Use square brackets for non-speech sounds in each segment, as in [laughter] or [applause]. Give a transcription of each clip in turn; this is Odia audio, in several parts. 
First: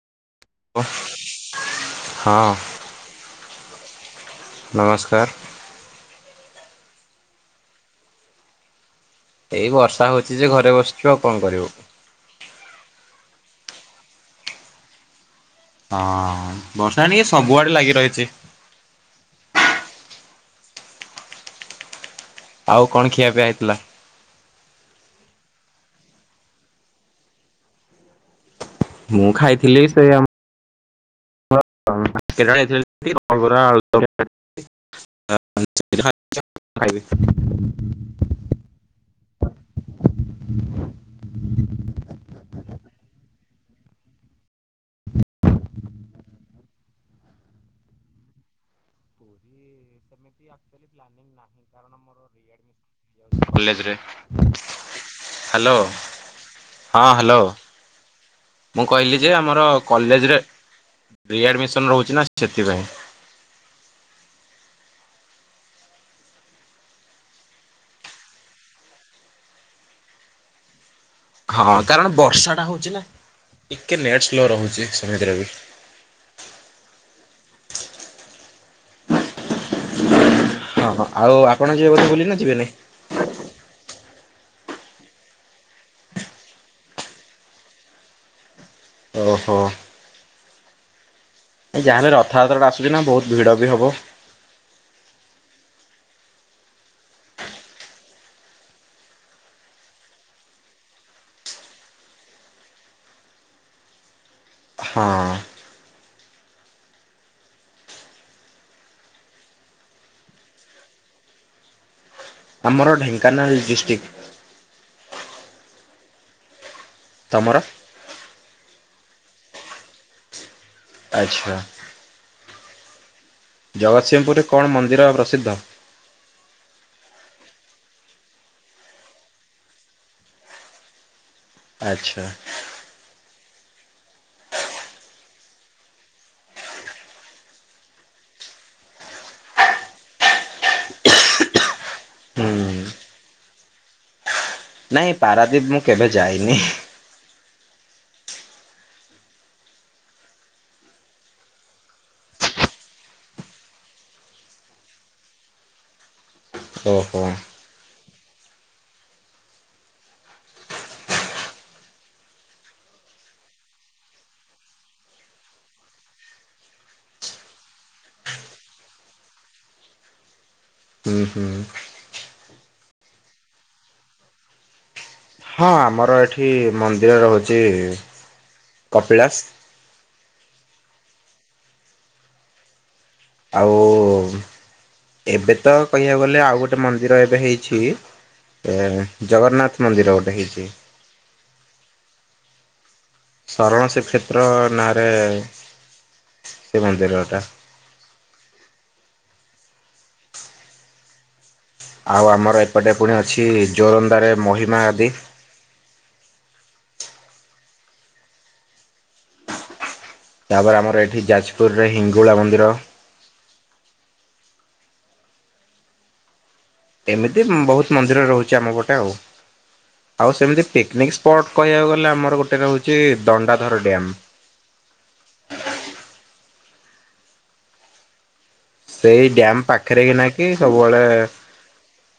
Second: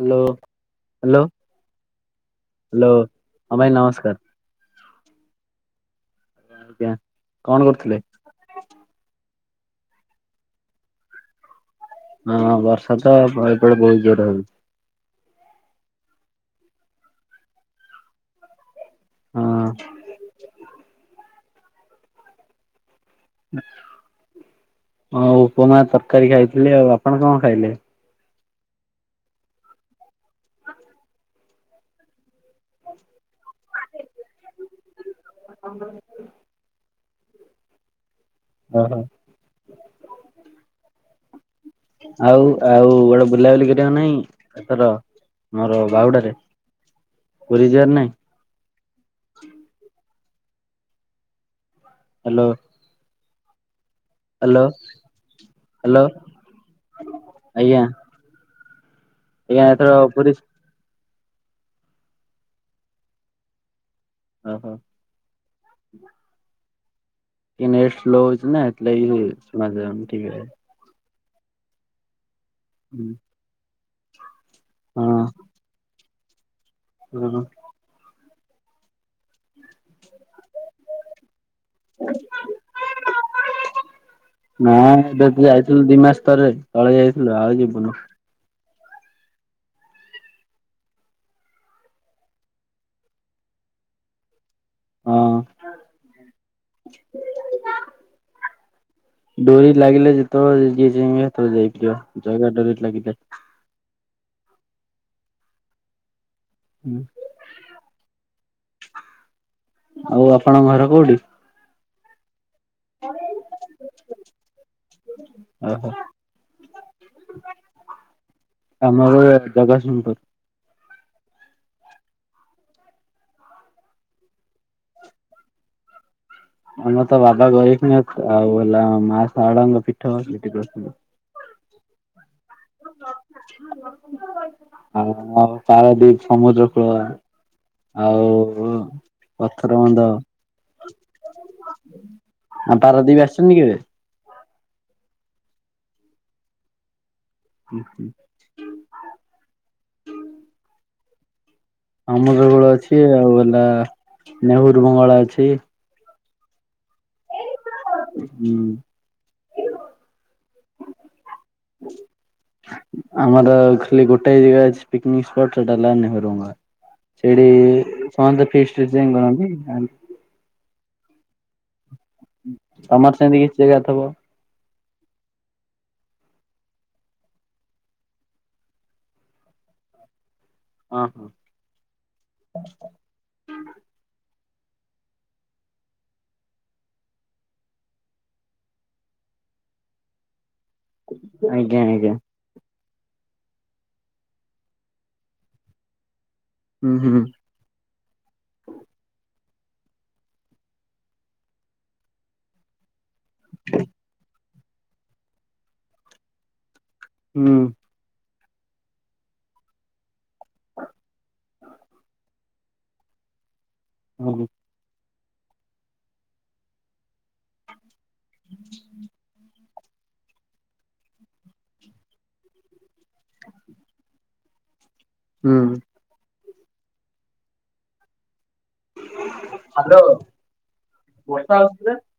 ହାଲୋ। ଓଃ ହଁ। ହାଲୋ ହଁ ଭାଇ ନମସ୍କାର। ନମସ୍କାର। ଆଜ୍ଞା କଣ କରୁଥିଲେ? ଏଇ ବର୍ଷା ହୋଉଛି ଯେ ଘରେ ବସିଚୁ ଆଉ କଣ କରିବୁ? ହଁ ବର୍ଷା ତ ଏପାଳି ବୋହୁତ ବୋହୁତ ଜୋର ହୋଉଛି। ହଁ ବର୍ଷା ଟିକେ ସବୁଆଡ଼େ ଲାଗି ରହିଛି। ହଁ। ଆଉ କଣ ଖିଆ ପିଆ ହେଇଥିଲା? ହଁ ଉପମା ତରକାରୀ ଖାଇଥିଲି ଆଉ ଆପଣ କଣ ଖାଇଲେ? ମୁଁ ଖାଇଥିଲି ସେ ଆ [unintelligible] ହ ହାଇୱେ। ହଁ ହଁ। ଆଉ ଆଉ ଗୋଡେ ବୁଲାବୁଲି କରିବା ନାହିଁ ଏଥର ମୋର ବାହୁଡାରେ ପୁରୀ ଯିବାର ନାଇଁ? ଏ ପ୍ାନିଂ ନାହିଁାରଣ [inaudible] ହ୍ୟାଲୋ। ହ୍ୟାଲୋ ହ୍ୟାଲୋ ହଁ ହ୍ୟାଲୋ। ଆଜ୍ଞା ମୁଁ କହିଲି ଯେ ଆମର ଆଜ୍ଞା ଏଥର ପୁରୀ କଲେଜରେ ରି ଆଡ଼ମିସନ ରହୁଛି ନା ସେଥିପାଇଁ। ଓହୋ। କି ନେଟ ସ୍ଲୋ ହଉଛି ନା ହେଇଥି ଲାଗି ଶୁଣା ଯାଉନି ଠିକ୍ ରେ। ହଁ କାରଣ ବର୍ଷାଟା ହଉଛି। ନା ହୁଁ। ଟିକେ ନେଟ୍ ସ୍ଲୋ ରହୁଛି ସେମିତିରେ ବି ହୁଁ। ହଁ ହଁ ଆଉ ଆପଣ ଯିବେ ବୋଧେ ବୁଲି ନା ଯିବେନି? ନା ଏବେ ଯାଇଥିଲୁ ଦି ମାସ ଥରେ ତଳେ ଯାଇଥିଲୁ ଆଉ ଯିବୁନୁ। ଓ ହୋ। ଏ ଯାହେଲେ ରଥଯାତ୍ରାଟା ଆସୁଛି ନା ବହୁତ ଭିଡ଼ ବି ହେବ। ହଁ। ଡୋରି ଲାଗିଲେ ଯେତେବେଳେ ଯିଏଁ ସେତବେଳେ ଯାଇପାରିବ ଜାଗା ଡୋରି ଲାଗିଲେ। ହଁ। ହୁଁ। ଆଉ ଆପଣଙ୍କ ଘର କୋଉଠି? ଆମର ଢେଙ୍କାନାଳ ଡିଷ୍ଟ୍ରିକ୍। ଓ ହୋ। ତମର? ଆମର ଜଗତସିଂହପୁର। ଆଚ୍ଛା। ଜଗତସିଂହପୁରରେ କଣ ମନ୍ଦିର ପ୍ରସିଦ୍ଧ? ଆମର ତ ବାବା ଗୋରେଖନାଥ ଆଉ ହେଲା ମା ସାରଳା ଙ୍କ ପୀଠ ସେଠି ପ୍ରସିଧ। ଆଚ୍ଛା। ଆଉ ପାରାଦୀପ ସମୁଦ୍ର କୂଳ। ଆଉ ପଥର ବନ୍ଧ। ଆଉ ହୁଁ ପାରାଦୀପ ଆସିଛନ୍ତିି କେବେ? ନାଇଁ ପାରାଦ୍ୱୀପ ମୁଁ କେବେ ଯାଇନି। ହୁଁ ହୁଁ। ଅମୁଦଗୋଳ ଅଛି ଆଉ ହେଲା ନେହରୁ ବଙ୍ଗଳା ଅଛି। ଓହୋ। ହୁଁ। ଆମର ଖାଲି ଗୋଟେ ଜାଗା ଅଛି ପିକନିକ ସ୍ପଟ ସେଟା ହେଲା ନେହେରୁ [unintelligible] ସେଇଠି ସମସ୍ତେ ଫିସ୍ଟି ପିସ୍ଟି ଯାଇ କରନ୍ତି। ଓହୋ। ତମର ସେମିତି କିଛି ଜାଗାଥିବ। ହଁ ଆମର ଏଠି ମନ୍ଦିର ରହୁଛି କପିଳାସ। ହଁ ହଁ। ଆଉ ଏବେ ତ କହିଆକୁ ଗଲେ ଆଉ ଗୋଟେ ମନ୍ଦିର ଏବେ ହେଇଚି ଏ ଜଗନ୍ନାଥ ମନ୍ଦିର ଗୋଟେ ହେଇଚି। ଆଜ୍ଞା ଆଜ୍ଞା ଶରଣ ଶ୍ରୀ କ୍ଷେତ୍ର ନାଁରେ ସେ ହୁଁ ହୁଁ ମନ୍ଦିର ଟା। ଆଉ ଆମର ଏପଟେ ପୁଣି ଅଛି ଜୋରନ୍ଦାରେ ମହିମା ଆଦି ହୁଁ ତା ପରେ ଆମର ଏଠି ଯାଜପୁରରେ ଇଙ୍ଗୁଳା ମନ୍ଦିର ଉଁ ହୁଁ ଏମିତି ବହୁତ ମନ୍ଦିର ରହୁଚି ଆମ ପଟେ ଆଉ। ଆଉ ସେମିତି ପିକ୍ ନିକ୍ ସ୍ପଟ୍ କହିବାକୁ ଗଲେ ଆମର ଗୋଟେ ରହୁଛି ଦଣ୍ଡାଧର ଡ୍ୟାମ୍। ହୁଁ ସେଇ ଡ୍ୟାମ ହ୍ୟାଲୋ ପାଖରେ ହି ନା କି ସବୁବେଳେ [unintelligible]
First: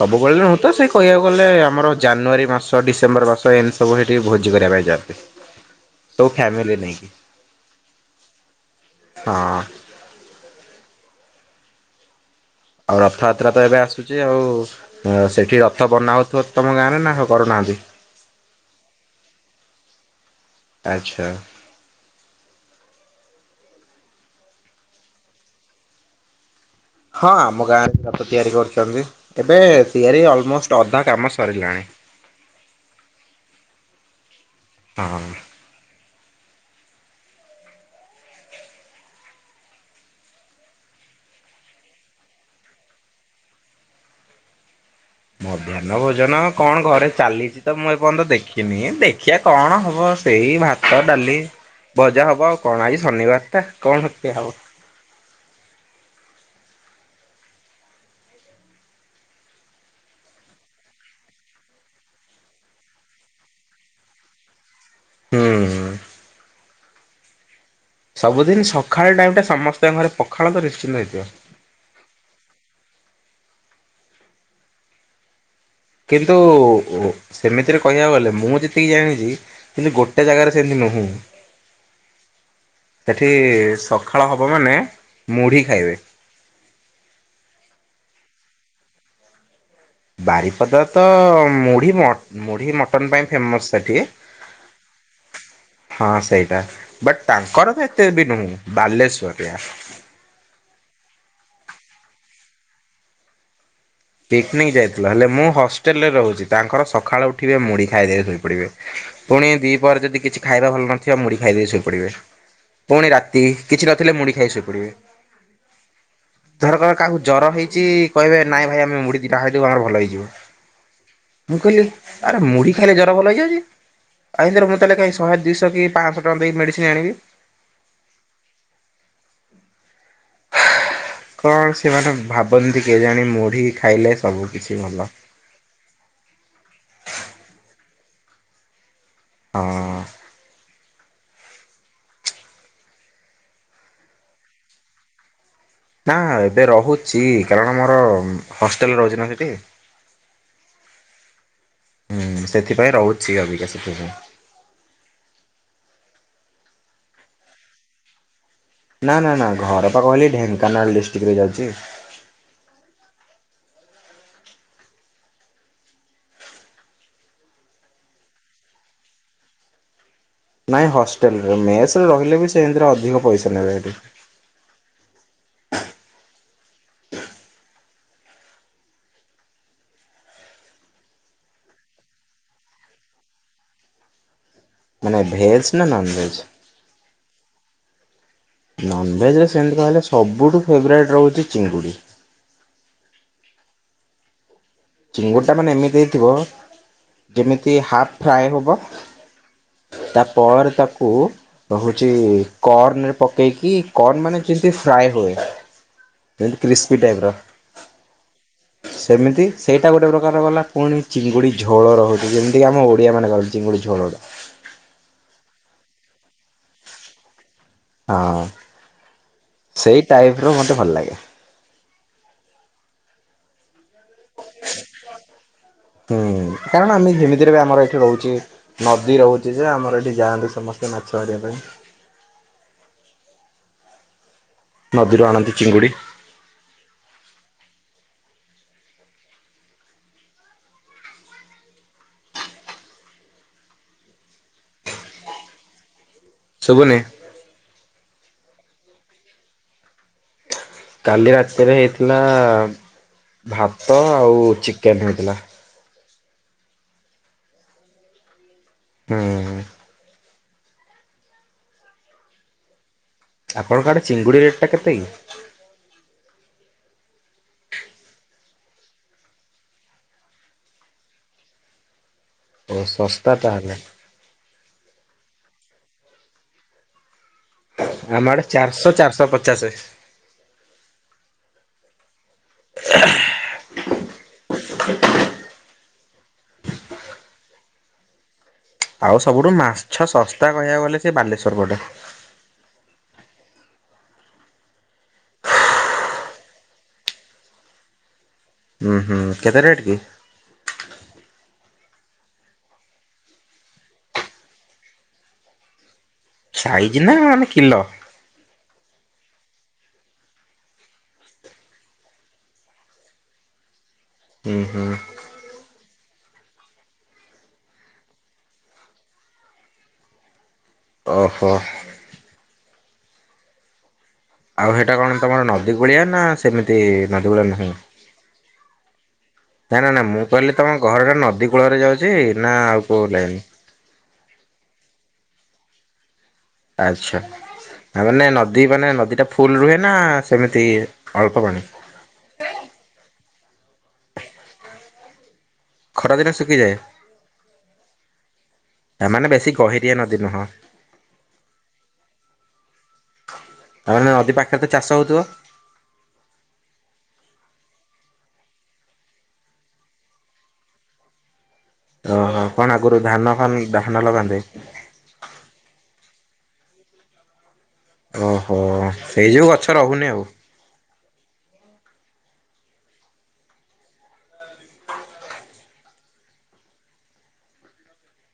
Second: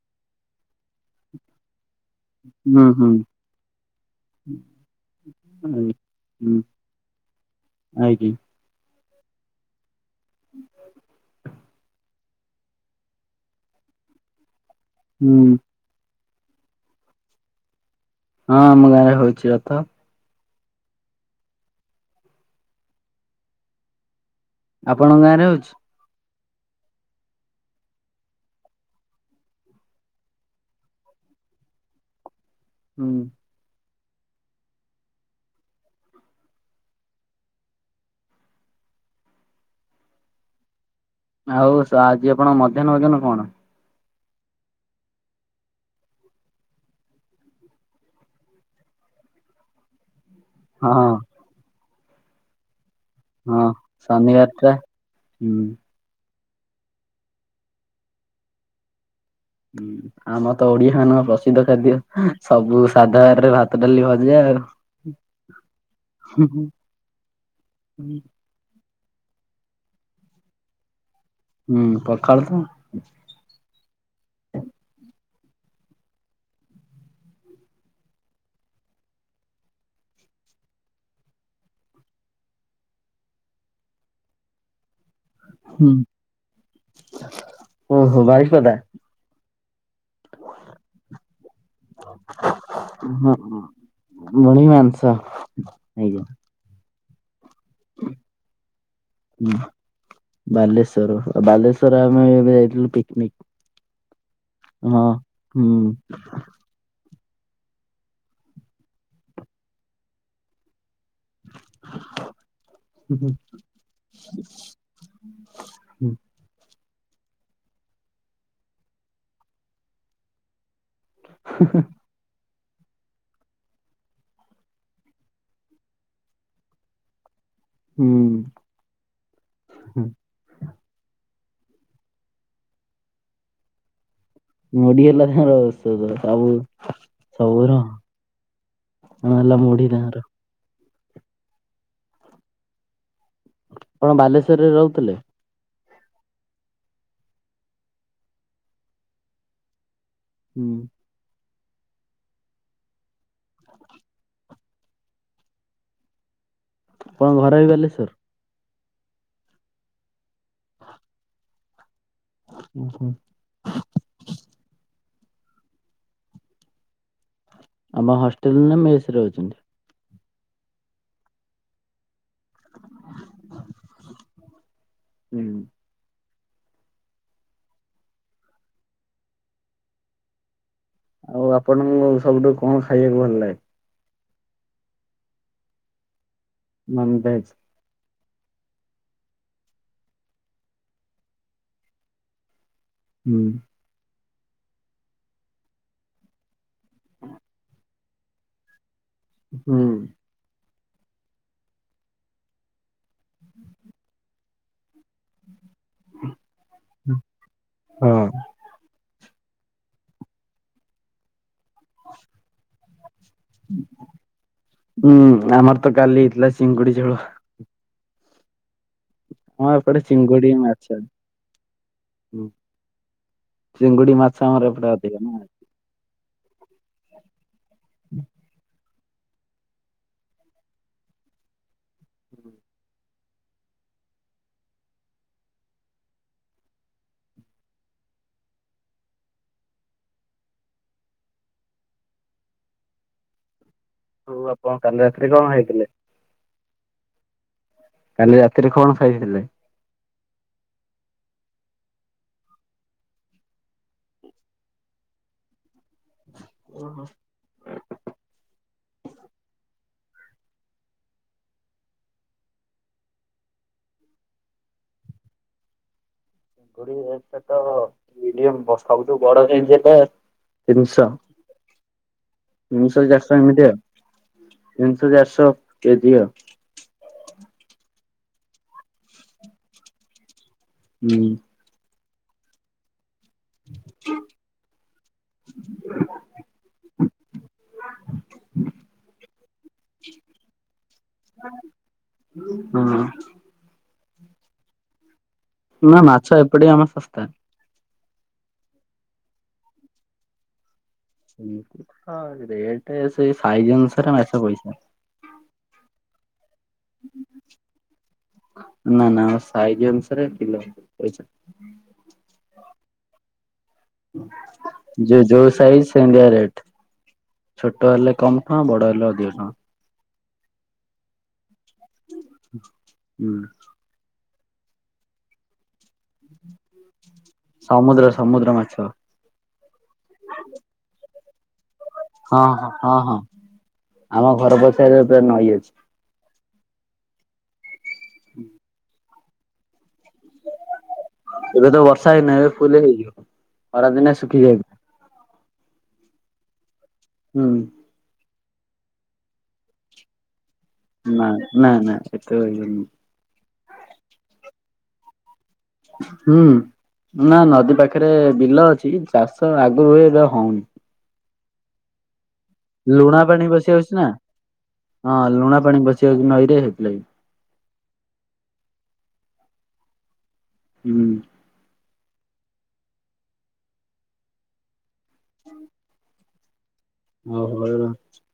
ସବୁବେଳେ ନୁହେଁ ତ ସେଇ କହିବାକୁ ଗଲେ ଆମର ଜାନୁଆରୀ ମାସ ହୁଁ ହୁଁ। ଡିସେମ୍ବର ମାସ ଏମିତି ସବୁବେଳେ ଟିକେ ଭୋଜି କରିବା ପାଇଁ ଯାଆନ୍ତି। ସବୁ ଫ୍ୟାମିଲି ନେଇକି ଉଁ ହୁଁ ହଁ ହ [unintelligible] ଆଉ ରଥଯାତ୍ରା ତ ଏବେ ଆସୁଚି ଆଉ ଅ ହୁଁ ହଁ ସେଠି ର ଥ ବନା ହୋଉଥିବ ତମ ଗାଁରେ ନା କରୁନାହାନ୍ତି? ହଁ ଆମ ଗାଁ ରେ ହୋଉଛି ରଥ। ଆଚ୍ଛା। ଆପଣଙ୍କ ଗାଁ ରେ ହୋଉଛି? ହଁ ଆମ ଗାଁରେ ବି ରଥ ତିଆରି କରୁଛନ୍ତି। ଏବେ ତିଆରି ଅଲମୋଷ୍ଟ ଅଧା କାମ ସରିଲାଣି। ହୁଁ ଆଁ ଆଉ ସ ଆଜି ଆପଣଙ୍କ ମଧ୍ୟାହ୍ନ ଭୋଜନ କଣ? ମଧ୍ୟାହ୍ନ ଭୋଜନ କଣ ଘରେ ଚାଲିଚି ତ ମୁଁ ଏପର୍ଯ୍ୟନ୍ତ ଦେଖିନି ଦେଖିଆ କଣ ହବ ସେଇ ହଁ ଭାତ ଡାଲି ଭଜା ହବ ଆଉ କଣ ଆଜି ଶନିବାର ହଁ ଟା କଣ ଏଇଆ ଶନିବାର ହୋ ଟା ହୁଁ [unintelligible] ଆମର ତ ଓଡିଆ ଆମର ପ୍ରସିଦ୍ଧ ଖାଦ୍ୟ ସବୁ ସାଧା ବାରିରେ ଭାତ ଡାଲି ଭଜା ଆଉ। ହୁଁ ହୁଁ ହୁଁ ସବୁଦିନ ସକାଳ ଟାଇମ୍ ଟା ସମସ୍ତଙ୍କ ଘରେ ପଖାଳ ତ ନିଶ୍ଚିନ୍ତ ହେଇଥିବ। ହୁଁ ପଖାଳ ତ କିନ୍ତୁ ସେମିତିରେ କହିବାକୁ ଗଲେ ମୁଁ ଯେତିକି ଜାଣିଚି କିନ୍ତୁ ଗୋଟେ ଜାଗାରେ ସେମିତି ନୁହୁଁ। ସେଠି ସକାଳ ହବ ମାନେ ମୁଢି ଖାଇବେ। ଓ ହୋ ବାରିପଦା ବାରିପଦା ତ ମୁଢି ମଠ ମୁଢି ମଟନ ପାଇଁ ଫେମସ୍ ସେଠି। ମୁଢି ମାଂସ ହଁ ଆଜ୍ଞା ସେଇଟା। ବଟ୍ ତାଙ୍କର ତ ଏତେ ବି ନୁହେଁ ବାଲେଶ୍ଵର। ହୁଁ ବାଲେଶ୍ଵର ବାଲେଶ୍ଵର ଆମେ ଏବେ ଯାଇଥିଲୁ ପିକନିକ। ପିକନିକ ହଁ ଯାଇଥିଲ ହେଲେ ମୁଁ ହୁଁ। ହଷ୍ଟେଲରେ ରହୁଛି। ତାଙ୍କର ସକାଳୁ ଉଠିବେ ମୁଢି ଖାଇଦେବେ ଶୋଇପଡିବେ ପୁଣି ଦି ପହରେ ଯଦି କିଛି ଖାଇଦ ଭଲ ନ ଥିବ ମୁଢି ଖାଇଦେଇ ଶୋଇପଡିବେ। ପୁଣି ହୁଁ ରାତି କିଛି ନଥିଲେ ମୁଢି ଖାଇ ଶୋଇପଡିବେ। ଧର କ କାହାକୁ ଜର ହେଇଚି। କହିବେ ନାଇଁ ଭାଇ ଆମ ଉଁ ମୁଢି ଦିଇଟା ଖାଇଦୋବୁ ଆମର ଭଲ ହେଇଯିବ ମୁଁ କହିଲି ଆରେ ମୁଢି ଖାଇଲେ ଜର ଭଲ ହେଇଯାଉଚି। ଆ ଏମତିରେ ମୁଁ ତାହାଲେ କାଇଁ ଶହେ ଦୁଶହ କି ପାଂଶ ଟଙ୍କା ଦେଇକି ମେଡିସିନ ଆଣିବି। ହୁଁ ହୁଁ। କଣ ସେମାନେ ଭାବନ୍ତି କେଜାଣି ମୁଢ଼ି ଖାଇଲେ ସବୁ କିିଛି ମୁଡି ଭଲ। ହେଲା ତାର ଔଷଧ ସବୁ ସବୁର। ହଁ ହେଲା ମୁଢି ହଁ ତାଙ୍କର ଆପଣ ବାଲେଶ୍ୱରରେ ରହୁଥୁଲେ? ନା ଏବେ ରହୁଚି କାରଣ ମୋର ହଷ୍ଟେଲ ରହୁଚି ନା ସେଠି। ହୁଁ। ହୁଁ ସେଥିପାଇଁ ରହୁଛି ଅବିକା ସେଠି ମୁଁ। ଆପଣଙ୍କ ଘର ବି ବାଲେଶ୍ଵର? ନା ନା ନା ଘର ପା କହିଲି ଢେଙ୍କାନାଳ ଡିଷ୍ଟ୍ରିକରେ ଯାଉଚି। ଓହୋ। ଆମ ହଷ୍ଟେଲ ନା ମେସରେ ରହୁଚନ୍ତି? ନାଇଁ ହଷ୍ଟେଲରେ ମେସରେ ରହିଲେ ବି ସେମତିରେ ଅଧିକ ପଇସା ନେବେ ହେଠି। ହୁଁ। ଆଉ ଆପଣଙ୍କୁ ସବୁଠୁ କଣ ଖାଇବାକୁ ଭଲ ଲାଗେ? ମାନେ ଭେଜ୍ ନା ନନଭେଜ୍? ମନଭେଜ। ନନଭେଜରେ ସେମତି କହିଲେ ସବୁଠୁ ଫେବରାଇଟ୍ ରହୁଚି ଚିଙ୍ଗୁଡ଼ି। ହୁଁ। ଚିଙ୍ଗୁଡ଼ିଟା ମାନେ ଏମିତି ହେଇଥିବ ଯେମିତି ହାପ୍ ଫ୍ରାଏ ହବ ହୁଁ। ତାପରେ ତାକୁ ହୋଉଚି କର୍ନରେ ପକେଇକି କର୍ନ ମାନେ ଯେମତି ଫ୍ରାଏ ହୁଏ ଯେମତି କ୍ରିସ୍ପି ଟାଇପର। ହଁ ସେମିତି ସେଇଟା ଗୋଟେ ପ୍ରକାର ଗଲା। ପୁଣି ଚିଙ୍ଗୁଡ଼ି ଝୋଳ ରହୁଚି ଯେମତିକି ଆମେ ଓଡ଼ିଆମାନେ କରନ୍ତି ଚିଙ୍ଗୁଡ଼ି ଝୋଳଟା। ହୁଁ ଆମର ତ କାଲି ହେଇଥିଲା ଚିଙ୍ଗୁଡି ଝୋଳ। ହଁ ସେଇ ଟାଇପର ମତେ ଭଲ ଲାଗେ। ଉ ଚିଙ୍ଗୁଡି ମାଛ ଆମର ଏପଟେ ଅଧିକ ନା। ହୁଁ କାରଣ ଆମେ ଯେିମିତିରେ ବି ଆମର ଏଇଠି ରହୁଚି ନଦୀ ରହୁଚି ଯେ ଆମର ଏଠି ଯାଆନ୍ତି ସମସ୍ତେ ମାଛ ମାରିବା ପାଇଁ। ନଦୀରୁ ଆଣନ୍ତି ଚିଙ୍ଗୁଡ଼ି। ହୋଉ ଆପଣ କାଲି ରାତିରେ କଣ ଖାଇଥିଲେ? ଶୁଭୁନି। କାଲି ରାତିରେ କଣ ଖାଇଥିଲେ? କାଲି ରାତିରେ ହେଇଥିଲା ଭାତ ଆଉ ଚିକେନ ହେଇଥିଲା। ଓହୋ। ହୁଁ। ଆପଣଙ୍କ ଆଡ଼େ ଚିଙ୍ଗୁଡ଼ି ରେଟା କେତେ କି? କୋଡିଏ [inaudible] ମିଡିୟମ ଦଶଟାରୁ [inaudible] ବଡ [inaudible] ତିନିଶ ଓ ତିନିଶ ଶସ୍ତା ଚାରିଶ ଏମିତି ତାହେଲେ ଆଉ। ତିନିଶ ଚାରିଶ କେଜି ଆଉ। ଆମ ଆଡେ ଚାରଶ ଚାରଶ ପଚାଶେ। ହୁଁ। ଆଉ ସବୁଠୁ ମାଛ ଶସ୍ତା କହିବାକୁ ଗଲେ ସେ ବାଲେଶ୍ଵର ପଟେ। ହଁ। ନା ମାଛ ଏପଟେ ଆମ ଶସ୍ତା। ଉଁ ହୁଁ କେତେ ରେଟ୍ କି? ହଁ ରେଟ୍ ସେଇ ସାଇଜ ଅନୁସାରେ ମାଛ ପଇସା। ସାଇଜି ନା ମାନେ କିଲୋ। ନା ନା ସାଇଜି ଅନୁସାରେ କିଲୋ ପଇସା। ହୁଁ ହୁଁ ଯିଏ ଯୋଉ ସାଇଜ୍ ସେମିତିଆ ରେଟ୍। ଛୋଟ ହେଲେ କମ୍ ଟଙ୍କା ବଡ ହେଲେ ଅଧିକ ଟଙ୍କା। ଓହୋ। ହୁଁ। ଆଉ ହେଟା କଣ ତମର ନଦୀ କୂଳିଆ ନା ସେମିତି ନଦୀ କୂଳିଆ ନୁହେଁ? ସମୁଦ୍ର ସମୁଦ୍ର ମାଛ ନା ନା ନା ମୁଁ କହିଲି ତମ ଘରଟା ନଦୀ କୂଳରେ ଯାଉଚି ହଁ ନା ହଁ ଆଉ ହଁ କୋଉ ହଁ ଲାଇନ୍? ଆମ ଘର ପଛରେ ଏବେ ନଈ ଅଛି। ଆଚ୍ଛା। ତା ମାନେ ନଦୀ ମାନେ ନଦୀ ଟା ଫୁଲ୍ ରୁହେ ନା ସେମିତି ଅଳ୍ପ ପାଣି? ଏବେ ତ ବର୍ଷା ଦିନେ ଏବେ ଫୁଲ ହେଇଯିବ। ଖରାଦିନେ ଶୁଖିଯାଇ ଖରାଦିନେ ଶୁଖିଯାଏ? ହୁଁ। ତାମାନେ ବେଶି ଗହିରିଆ ନଦୀ ନୁହଁ। ନା ନା ନା ଏତ ଇଏ ନୁହଁ। ତାମାନେ ନଦୀ ପାଖରେ ତ ଚାଷ ହଉଥିବ? ହୁଁ। ନା ନଦୀ ପାଖରେ ବିଲ ଅଛି। ଚାଷ ଆଗରୁ ହୁଏ ଏବେ ହଉନି। ଓ ହୋ। କଣ ଆଗରୁ ଲୁଣା ଧାନ ପାଣି ଫାନ୍ ପଶି ଯାଉଛି ଧାନ ନା ଲଗାନ୍ତି? ହଁ ଲୁଣା ପାଣି ପଶିଯାଉଚି ନଈରେ ହେଇଥିଲାଗି। ଓହୋ। ସେଇ ଯୋଉ ଗଛ ରହୁନି ଆଉ। ହୁଁ। [unintelligible]